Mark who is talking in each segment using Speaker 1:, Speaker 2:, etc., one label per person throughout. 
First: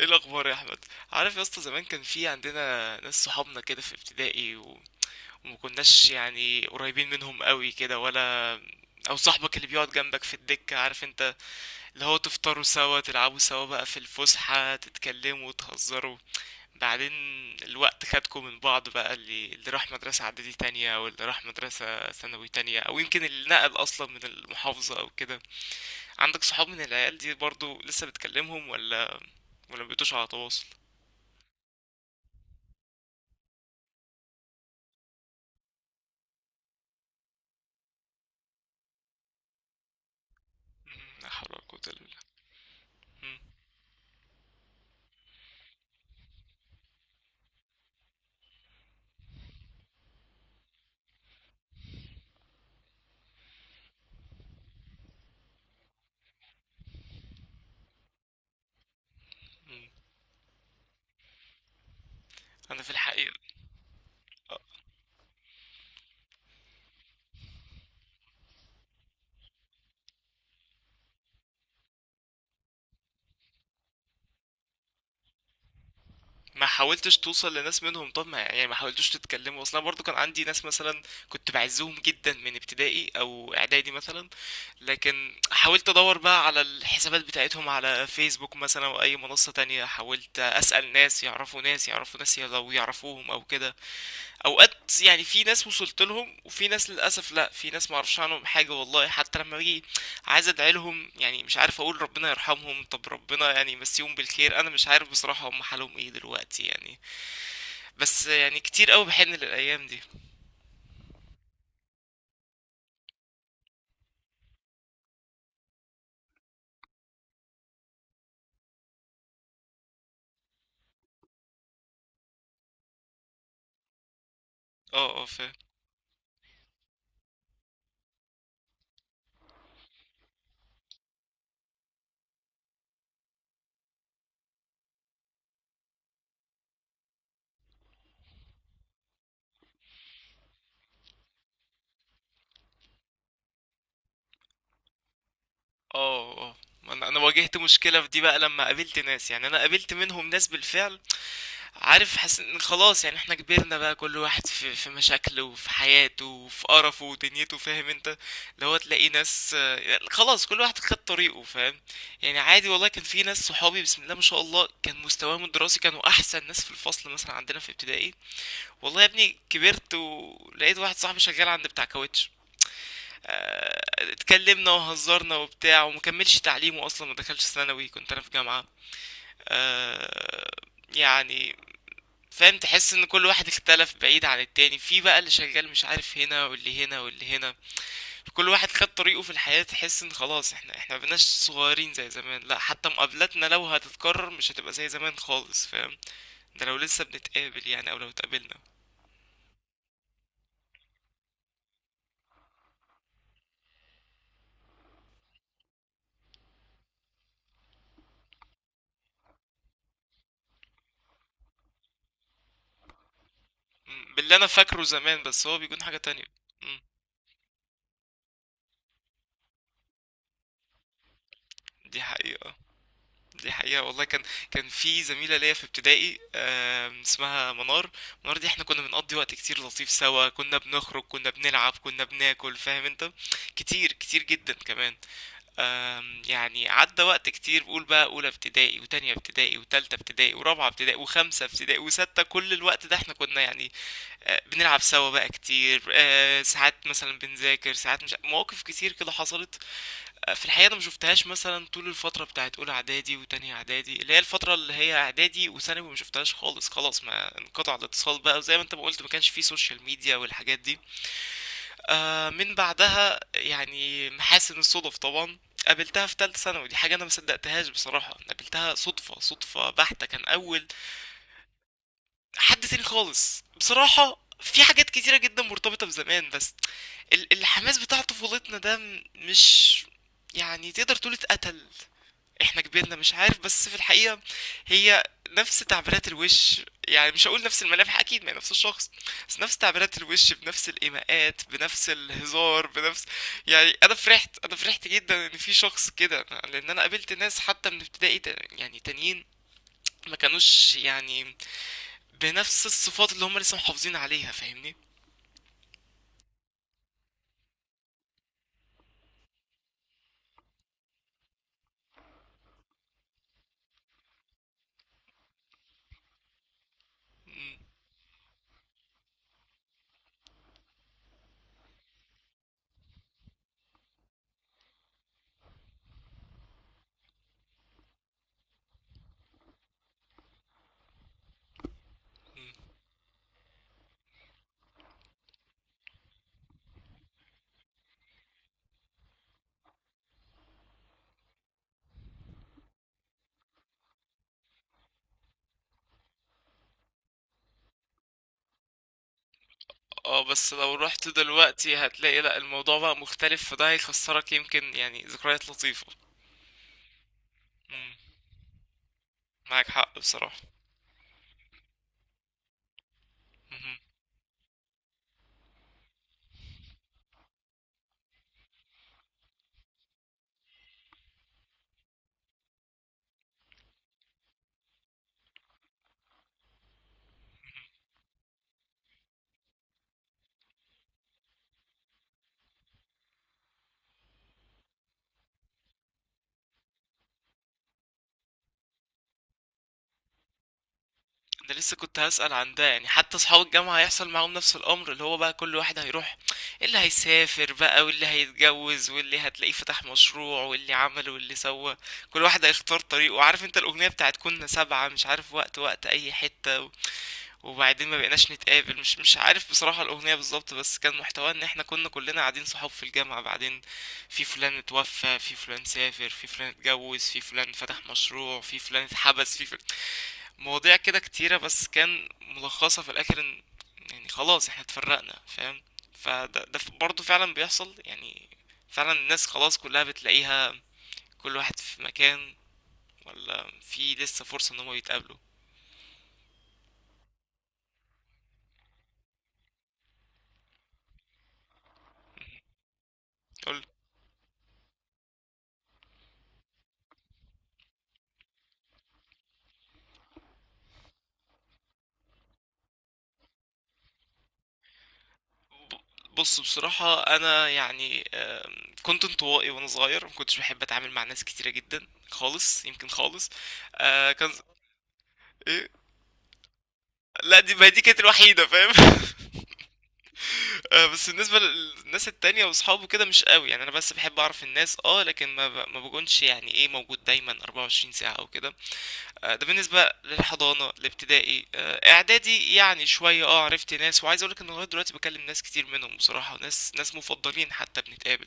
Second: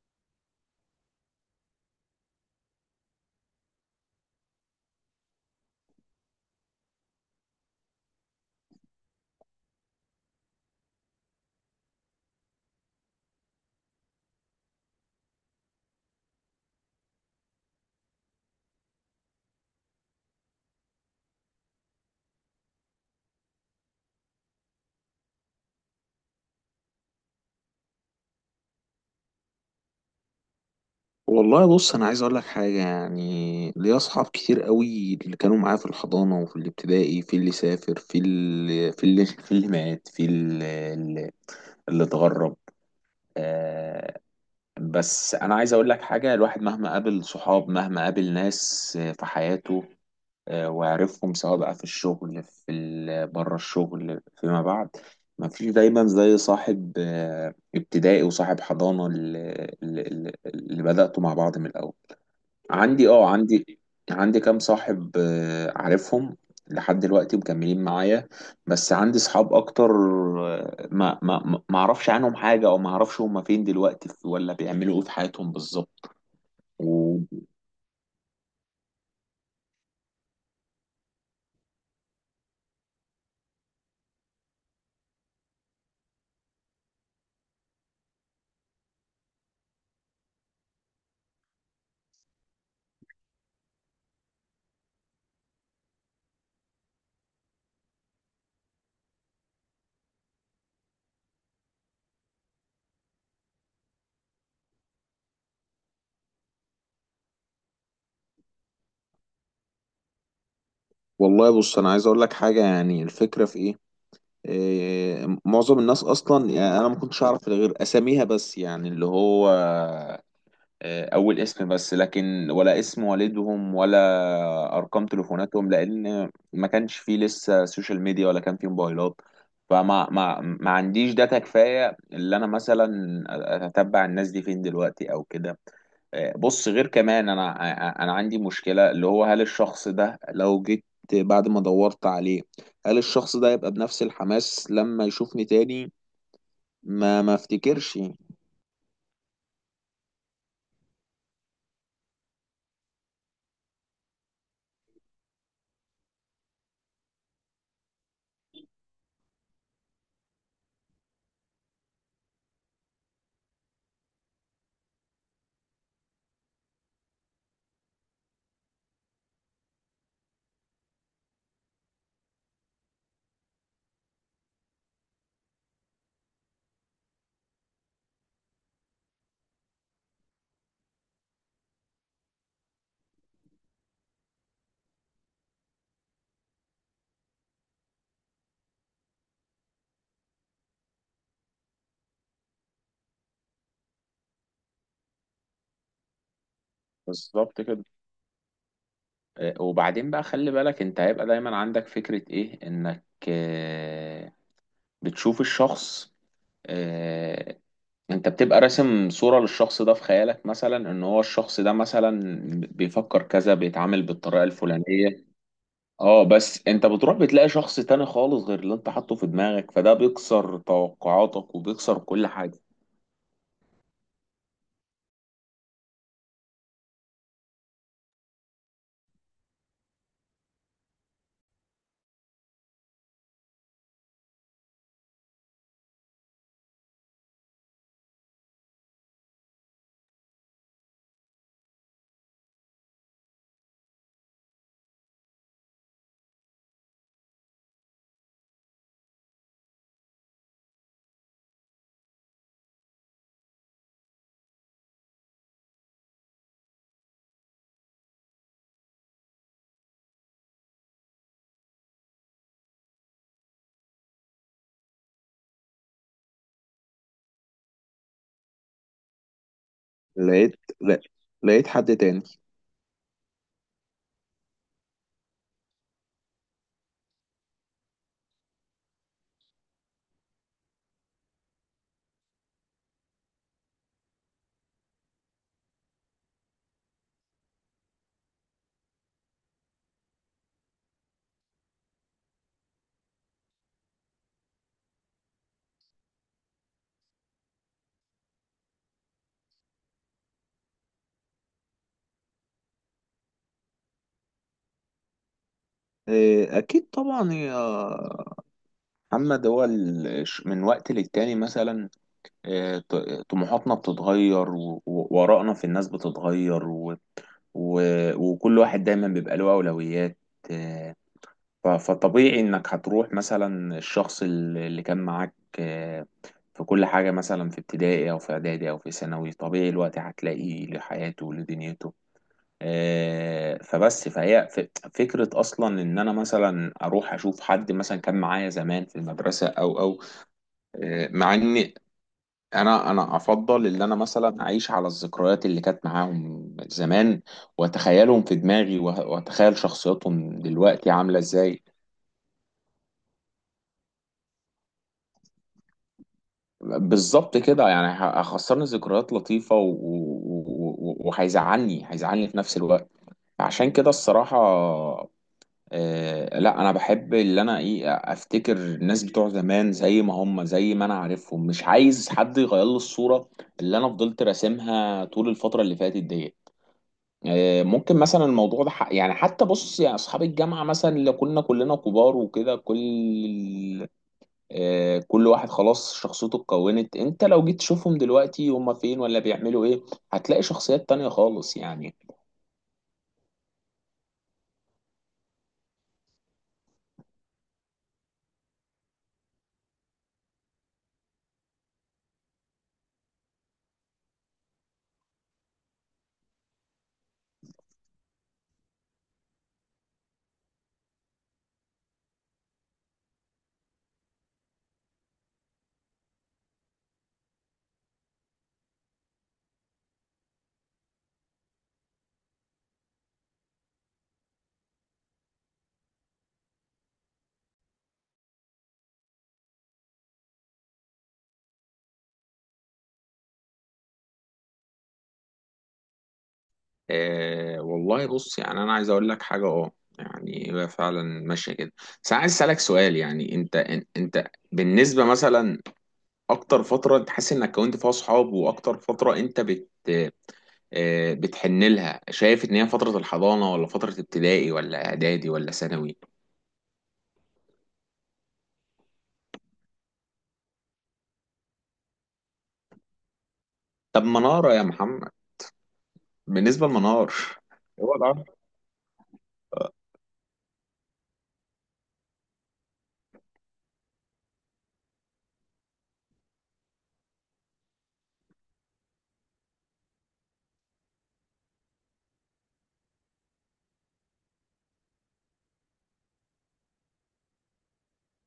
Speaker 1: ايه الاخبار يا احمد؟ عارف يا اسطى، زمان كان في عندنا ناس صحابنا كده في ابتدائي، و و...ما كناش يعني قريبين منهم قوي كده، ولا او صاحبك اللي بيقعد جنبك في الدكة عارف انت، اللي هو تفطروا سوا تلعبوا سوا بقى في الفسحة تتكلموا وتهزروا. بعدين الوقت خدكم من بعض، بقى اللي راح مدرسة اعدادي تانية او اللي راح مدرسة ثانوي تانية، او يمكن اللي نقل اصلا من المحافظة او كده. عندك صحاب من العيال دي برضو لسه بتكلمهم، ولا مبقيتوش على تواصل؟
Speaker 2: والله بص، انا عايز اقول لك حاجه. يعني ليا اصحاب كتير قوي اللي كانوا معايا في الحضانه وفي الابتدائي. في اللي سافر، في اللي مات، في اللي,
Speaker 1: لا
Speaker 2: اللي
Speaker 1: حول ولا قوة إلا
Speaker 2: اللي
Speaker 1: بالله.
Speaker 2: اتغرب.
Speaker 1: مم،
Speaker 2: آه، بس انا عايز اقول لك حاجه. الواحد مهما قابل صحاب مهما قابل ناس في حياته. وعرفهم سواء بقى في الشغل، في بره الشغل فيما بعد. ما فيش دايما زي صاحب ابتدائي وصاحب حضانه، اللي,
Speaker 1: مم.
Speaker 2: اللي, اللي اللي بدأتوا مع بعض من الاول.
Speaker 1: أنا في
Speaker 2: عندي اه
Speaker 1: الحقيقة
Speaker 2: عندي عندي
Speaker 1: آه،
Speaker 2: كام صاحب عارفهم لحد دلوقتي مكملين معايا. بس عندي صحاب اكتر ما اعرفش عنهم حاجة، او ما اعرفش هما فين دلوقتي ولا بيعملوا ايه في حياتهم بالظبط.
Speaker 1: ما حاولتش
Speaker 2: و...
Speaker 1: توصل لناس منهم؟ طب ما يعني ما حاولتوش تتكلموا أصلا برضو؟ كان عندي ناس مثلا كنت بعزهم جدا من ابتدائي أو إعدادي مثلا، لكن حاولت أدور بقى على الحسابات بتاعتهم على فيسبوك مثلا أو أي منصة تانية، حاولت أسأل ناس يعرفوا ناس يعرفوا ناس لو يعرفوهم أو كده. اوقات يعني في ناس وصلت لهم، وفي ناس للاسف لا، في ناس ما اعرفش عنهم حاجه والله. حتى لما باجي عايز ادعي لهم يعني مش عارف اقول ربنا يرحمهم طب ربنا يعني يمسيهم بالخير، انا مش عارف بصراحه هم حالهم ايه دلوقتي يعني. بس يعني كتير قوي بحن للايام دي.
Speaker 2: والله بص، انا عايز اقول لك حاجه. يعني الفكره في ايه؟ إيه، معظم الناس اصلا يعني انا ما كنتش اعرف غير اساميها بس، يعني اللي هو اول اسم بس، لكن ولا اسم والدهم ولا ارقام
Speaker 1: اه اه فاهم.
Speaker 2: تليفوناتهم، لان ما كانش فيه لسه سوشيال ميديا ولا كان فيه موبايلات. فما ما ما عنديش داتا كفايه اللي انا مثلا اتتبع الناس دي فين دلوقتي او كده. بص، غير كمان انا عندي مشكله. اللي هو هل الشخص ده لو جيت بعد ما دورت عليه، هل الشخص ده يبقى بنفس الحماس لما يشوفني تاني؟
Speaker 1: اه اه، ما انا
Speaker 2: ما
Speaker 1: واجهت
Speaker 2: افتكرش.
Speaker 1: مشكله في دي بقى لما قابلت ناس، يعني انا قابلت منهم ناس بالفعل، عارف؟ حاسس ان خلاص يعني احنا كبرنا بقى، كل واحد في مشاكله وفي حياته وفي قرفه ودنيته، فاهم انت؟ اللي هو تلاقي ناس، يعني خلاص كل واحد خد طريقه فاهم. يعني عادي والله، كان في ناس صحابي بسم الله ما شاء الله كان مستواهم الدراسي كانوا احسن ناس في الفصل مثلا عندنا في ابتدائي. والله يا ابني كبرت ولقيت واحد صاحبي شغال عند بتاع كاوتش. اتكلمنا وهزرنا وبتاع، ومكملش تعليمه اصلا ما دخلش ثانوي، كنت انا في جامعة. آه، يعني فاهم؟ تحس ان كل واحد اختلف بعيد عن التاني، في بقى اللي شغال مش عارف هنا، واللي هنا، واللي هنا. كل واحد خد طريقه في الحياة، تحس ان خلاص احنا مبقناش صغيرين زي زمان، لا حتى مقابلاتنا لو هتتكرر مش هتبقى زي زمان خالص فاهم. ده لو لسه
Speaker 2: بالظبط
Speaker 1: بنتقابل
Speaker 2: كده.
Speaker 1: يعني، او لو اتقابلنا.
Speaker 2: وبعدين بقى خلي بالك، انت هيبقى دايما عندك فكرة ايه انك بتشوف الشخص. آه، انت بتبقى راسم صورة للشخص ده في خيالك، مثلا ان هو الشخص ده مثلا بيفكر كذا بيتعامل
Speaker 1: باللي
Speaker 2: بالطريقة
Speaker 1: انا فاكره زمان،
Speaker 2: الفلانية.
Speaker 1: بس هو بيكون حاجة
Speaker 2: اه،
Speaker 1: تانية.
Speaker 2: بس
Speaker 1: م،
Speaker 2: انت بتروح بتلاقي شخص تاني خالص غير اللي انت حاطه في دماغك، فده بيكسر توقعاتك وبيكسر
Speaker 1: دي
Speaker 2: كل
Speaker 1: حقيقة.
Speaker 2: حاجة.
Speaker 1: دي حقيقة والله. كان في زميلة ليا في ابتدائي اسمها منار. منار دي احنا كنا بنقضي وقت كتير لطيف سوا، كنا بنخرج كنا بنلعب كنا بناكل فاهم انت، كتير كتير جدا كمان. يعني عدى وقت كتير، بقول بقى اولى ابتدائي وتانية ابتدائي وتالتة ابتدائي ورابعة ابتدائي وخمسة ابتدائي وستة، كل الوقت ده احنا كنا يعني بنلعب سوا بقى كتير، ساعات مثلا بنذاكر ساعات، مش مواقف كتير كده حصلت. في الحقيقة أنا ما شفتهاش مثلا طول الفترة بتاعت أولى إعدادي وتانية إعدادي، اللي هي الفترة اللي هي إعدادي وثانوي ما شفتهاش خالص، خلاص ما انقطع الاتصال بقى، وزي ما أنت ما قلت ما كانش فيه سوشيال ميديا والحاجات دي. آه من بعدها يعني محاسن الصدف طبعا قابلتها في تالتة ثانوي، دي حاجة أنا ما صدقتهاش بصراحة، قابلتها صدفة صدفة بحتة، كان
Speaker 2: لقيت،
Speaker 1: أول
Speaker 2: لا، لقيت حد تاني.
Speaker 1: حد تاني خالص بصراحة. في حاجات كتيرة جدا مرتبطة بزمان، بس الحماس بتاع طفولتنا ده مش، يعني تقدر تقول اتقتل. احنا كبرنا مش عارف، بس في الحقيقة هي نفس تعبيرات الوش، يعني مش هقول نفس الملامح اكيد، ما هي نفس الشخص، بس نفس تعبيرات الوش، بنفس الايماءات، بنفس الهزار، بنفس، يعني انا فرحت، انا فرحت جدا ان في شخص كده، لان انا قابلت ناس حتى من ابتدائي يعني تانيين ما كانوش يعني بنفس الصفات اللي هم لسه محافظين عليها فاهمني.
Speaker 2: إيه، اكيد طبعا يا محمد. هو من وقت للتاني مثلا آه، ط- طموحاتنا بتتغير، و- و- وآرائنا في الناس بتتغير، و...
Speaker 1: مم.
Speaker 2: و... وكل واحد دايما بيبقى له أولويات. آه، ف- فطبيعي إنك هتروح مثلا الشخص ال- اللي كان معاك آه، في كل حاجة مثلا في ابتدائي أو في إعدادي أو في ثانوي طبيعي الوقت هتلاقيه لحياته ولدنيته
Speaker 1: مم.
Speaker 2: فكرة أصلا إن أنا مثلا أروح أشوف حد مثلا كان معايا زمان في المدرسة أو مع إن انا افضل ان انا مثلا اعيش على الذكريات اللي كانت معاهم زمان، واتخيلهم في دماغي واتخيل
Speaker 1: اه
Speaker 2: شخصياتهم
Speaker 1: بس لو
Speaker 2: دلوقتي
Speaker 1: رحت
Speaker 2: عامله ازاي.
Speaker 1: دلوقتي هتلاقي لا، الموضوع بقى مختلف، فده هيخسرك يمكن يعني ذكريات لطيفة.
Speaker 2: بالظبط كده، يعني
Speaker 1: مم.
Speaker 2: هخسرني ذكريات لطيفه، و-
Speaker 1: معاك حق بصراحة.
Speaker 2: و- و- وهيزعلني هيزعلني في نفس الوقت. عشان
Speaker 1: مهم.
Speaker 2: كده الصراحه لا، انا بحب اللي انا ايه افتكر الناس بتوع زمان زي ما هم، زي ما انا عارفهم. مش عايز حد يغير لي الصوره اللي انا فضلت راسمها طول الفتره اللي فاتت دي. ممكن مثلا الموضوع ده يعني حتى بص يا اصحاب الجامعه مثلا، اللي كنا كلنا كبار وكده، كل واحد خلاص شخصيته اتكونت. انت لو جيت تشوفهم دلوقتي هم فين ولا بيعملوا ايه، هتلاقي شخصيات تانية خالص
Speaker 1: انا لسه
Speaker 2: يعني.
Speaker 1: كنت هسأل عن ده، يعني حتى اصحاب الجامعة هيحصل معاهم نفس الامر، اللي هو بقى كل واحد هيروح، اللي هيسافر بقى، واللي هيتجوز، واللي هتلاقيه فتح مشروع، واللي عمل، واللي سوى. كل واحد هيختار طريقه عارف انت. الاغنية بتاعت كنا سبعة مش عارف وقت وقت اي حتة وبعدين ما بقيناش نتقابل، مش عارف بصراحة الاغنية بالظبط، بس كان محتواها ان احنا كنا كلنا قاعدين صحاب في الجامعة، بعدين في فلان اتوفى، في فلان سافر، في فلان اتجوز، في فلان فتح مشروع، في فلان اتحبس، في فلان، مواضيع كده كتيرة، بس كان ملخصها في الآخر إن يعني خلاص احنا اتفرقنا فاهم. فده برضه فعلا بيحصل يعني. فعلا الناس خلاص كلها بتلاقيها كل واحد في مكان، ولا في لسه فرصة إن هما يتقابلوا؟
Speaker 2: والله بص، يعني انا عايز اقول لك حاجه. اه، يعني هي فعلا ماشيه كده. بس انا عايز اسالك سؤال، يعني انت
Speaker 1: قول.
Speaker 2: انت بالنسبه مثلا اكتر فتره انت حاسس انك كونت فيها اصحاب، واكتر فتره انت بت آه، بتحن لها، شايف ان هي فترة الحضانة ولا فترة ابتدائي ولا اعدادي ولا ثانوي؟
Speaker 1: بص بصراحة أنا يعني كنت انطوائي وأنا صغير، مكنتش بحب أتعامل مع ناس كتيرة جدا خالص يمكن خالص.
Speaker 2: طب
Speaker 1: كان
Speaker 2: منارة يا محمد؟
Speaker 1: إيه؟
Speaker 2: بالنسبة لمنار.
Speaker 1: لا دي ما دي
Speaker 2: هو
Speaker 1: كانت
Speaker 2: ده.
Speaker 1: الوحيدة فاهم بس بالنسبة للناس التانية واصحابه كده مش قوي يعني، انا بس بحب اعرف الناس اه، لكن ما بكونش يعني ايه موجود دايما 24 ساعة او كده. ده بالنسبة للحضانة الابتدائي. اعدادي يعني شوية اه عرفت ناس، وعايز اقولك ان لغاية دلوقتي بكلم ناس كتير منهم بصراحة، ناس مفضلين حتى بنتقابل.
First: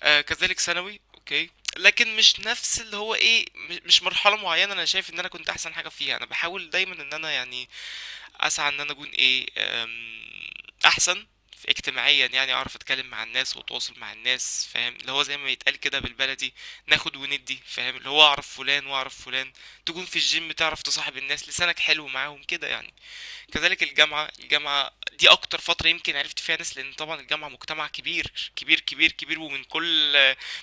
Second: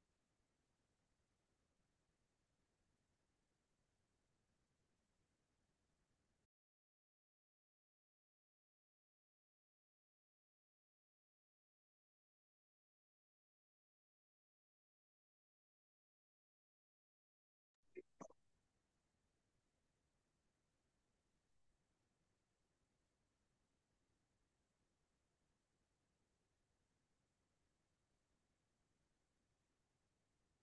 Speaker 1: كذلك ثانوي اوكي. لكن مش نفس اللي هو ايه مش مرحلة معينة، انا شايف ان انا كنت احسن حاجة فيها، انا بحاول دايما ان انا يعني اسعى ان انا اكون ايه، احسن في اجتماعيا يعني اعرف اتكلم مع الناس واتواصل مع الناس فاهم، اللي هو زي ما يتقال كده بالبلدي ناخد وندي فاهم، اللي هو اعرف فلان واعرف فلان، تكون في الجيم تعرف تصاحب الناس لسانك حلو معاهم كده يعني. كذلك الجامعة دي أكتر فترة يمكن عرفت فيها ناس، لأن طبعا الجامعة مجتمع كبير كبير كبير كبير، ومن كل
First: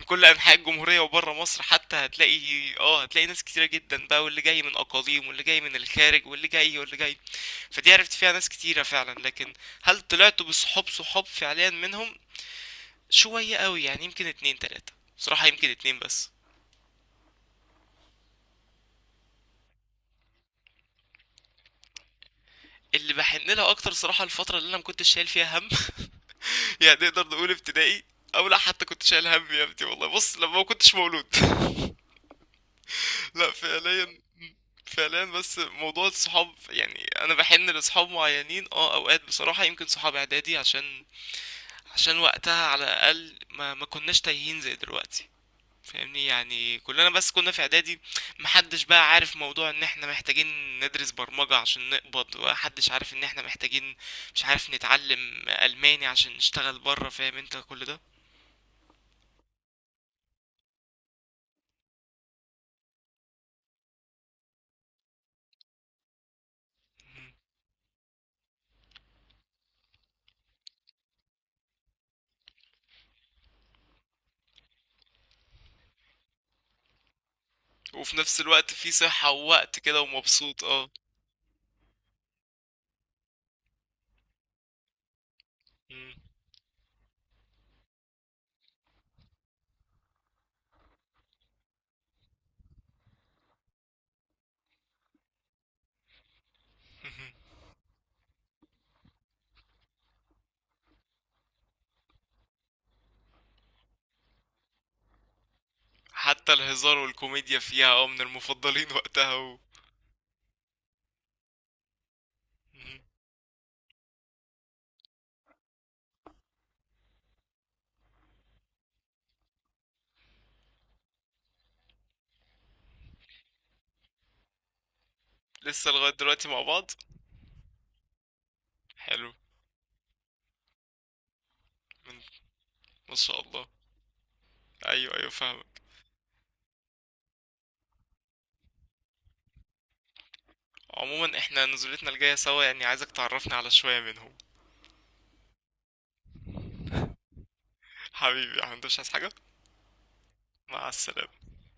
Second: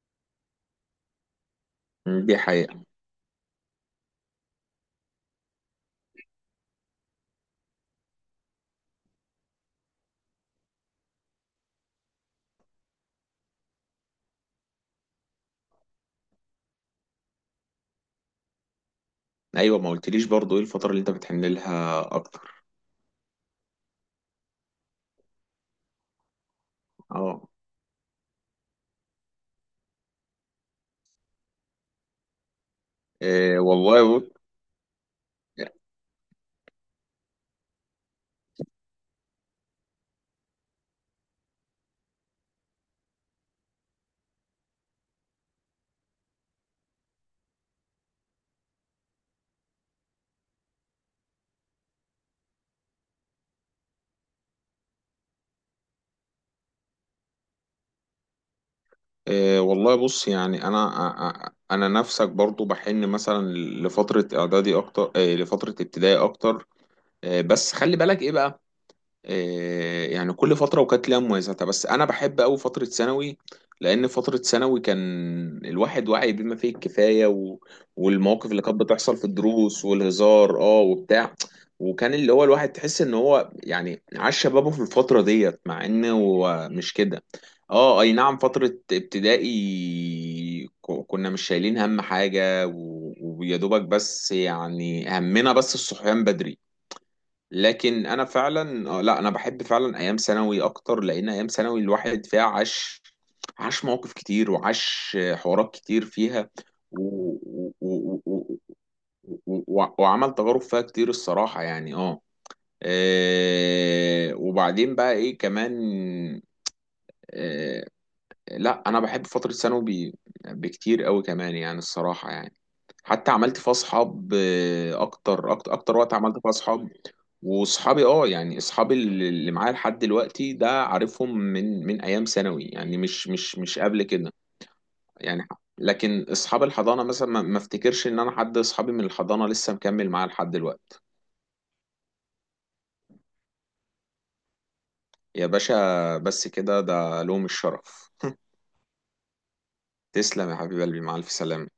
Speaker 1: من كل أنحاء الجمهورية وبره مصر حتى
Speaker 2: مم، دي
Speaker 1: هتلاقي.
Speaker 2: حقيقة.
Speaker 1: اه هتلاقي ناس كتيرة جدا بقى، واللي جاي من أقاليم، واللي جاي من الخارج، واللي جاي، واللي جاي. فدي عرفت فيها ناس كتيرة فعلا، لكن هل طلعت بصحاب صحاب فعليا منهم؟ شوية قوي يعني، يمكن اتنين تلاتة، بصراحة يمكن اتنين بس.
Speaker 2: ايوه، ما قلتليش برضو ايه الفترة اللي انت بتحن لها اكتر؟
Speaker 1: اللي بحن لها أكتر صراحة الفترة اللي أنا مكنتش شايل فيها هم، يعني نقدر
Speaker 2: اه،
Speaker 1: نقول ابتدائي. او لا حتى كنت شايل هم يا ابني، والله بص لما ما كنتش مولود لا
Speaker 2: آه، والله
Speaker 1: فعليا،
Speaker 2: بص
Speaker 1: فعليا بس موضوع الصحاب يعني انا بحن لصحاب معينين اه، اوقات بصراحة يمكن صحاب اعدادي، عشان وقتها على الاقل ما كناش تايهين زي دلوقتي فاهمني. يعني كلنا بس كنا في اعدادي محدش بقى عارف موضوع ان احنا محتاجين ندرس برمجة عشان نقبض، ومحدش عارف ان احنا محتاجين مش عارف نتعلم الماني عشان نشتغل بره فاهم انت كل ده.
Speaker 2: والله بص يعني انا آه، آه، انا نفسك برضو بحن، مثلا لفترة اعدادي اكتر، لفترة ابتدائي اكتر. بس خلي بالك ايه بقى. إيه، يعني كل فترة وكانت ليها مميزاتها، بس أنا بحب أوي فترة ثانوي. لأن فترة ثانوي كان الواحد واعي بما فيه الكفاية، و...
Speaker 1: وفي نفس
Speaker 2: والمواقف اللي
Speaker 1: الوقت
Speaker 2: كانت
Speaker 1: في
Speaker 2: بتحصل في
Speaker 1: صحة ووقت
Speaker 2: الدروس
Speaker 1: كده
Speaker 2: والهزار
Speaker 1: ومبسوط اه.
Speaker 2: وبتاع، وكان اللي هو الواحد تحس إن هو يعني عاش شبابه في الفترة ديت مع إنه
Speaker 1: مم.
Speaker 2: هو مش كده. اه، أي نعم فترة ابتدائي كنا مش شايلين هم حاجة، و... ويا دوبك بس يعني همنا بس الصحيان بدري.
Speaker 1: مهم.
Speaker 2: لكن انا فعلا لا انا بحب فعلا ايام ثانوي اكتر، لان ايام ثانوي الواحد فيها عاش، عاش مواقف كتير وعاش حوارات كتير فيها،
Speaker 1: حتى الهزار
Speaker 2: و...
Speaker 1: والكوميديا
Speaker 2: و...
Speaker 1: فيها اه من
Speaker 2: و... و...
Speaker 1: المفضلين وقتها و.
Speaker 2: و... وعمل تجارب فيها كتير الصراحة يعني.
Speaker 1: مم.
Speaker 2: وبعدين بقى ايه كمان. آه، لا انا بحب فترة ثانوي ب- بكتير قوي كمان يعني، الصراحة يعني. حتى عملت فيها اصحاب اكتر اكتر
Speaker 1: لسه
Speaker 2: اكتر وقت
Speaker 1: لغاية
Speaker 2: عملت
Speaker 1: دلوقتي
Speaker 2: فيها
Speaker 1: مع
Speaker 2: اصحاب.
Speaker 1: بعض.
Speaker 2: واصحابي اه يعني اصحابي اللي
Speaker 1: حلو.
Speaker 2: اللي معايا لحد دلوقتي ده عارفهم من
Speaker 1: من...
Speaker 2: ايام ثانوي، يعني
Speaker 1: ما
Speaker 2: مش
Speaker 1: شاء
Speaker 2: مش
Speaker 1: الله.
Speaker 2: مش قبل كده.
Speaker 1: ايوه ايوه
Speaker 2: يعني
Speaker 1: فاهمك.
Speaker 2: لكن اصحاب الحضانه مثلا ما افتكرش ان انا حد اصحابي من الحضانه لسه مكمل معاه لحد دلوقتي.
Speaker 1: عموما احنا نزولتنا الجاية سوا، يعني عايزك تعرفني على شوية منهم.
Speaker 2: يا باشا، بس كده ده لهم الشرف.
Speaker 1: حبيبي يا أحمد، مش عايز حاجة.
Speaker 2: تسلم يا حبيب
Speaker 1: مع
Speaker 2: قلبي، مع الف
Speaker 1: السلامة.
Speaker 2: سلامه.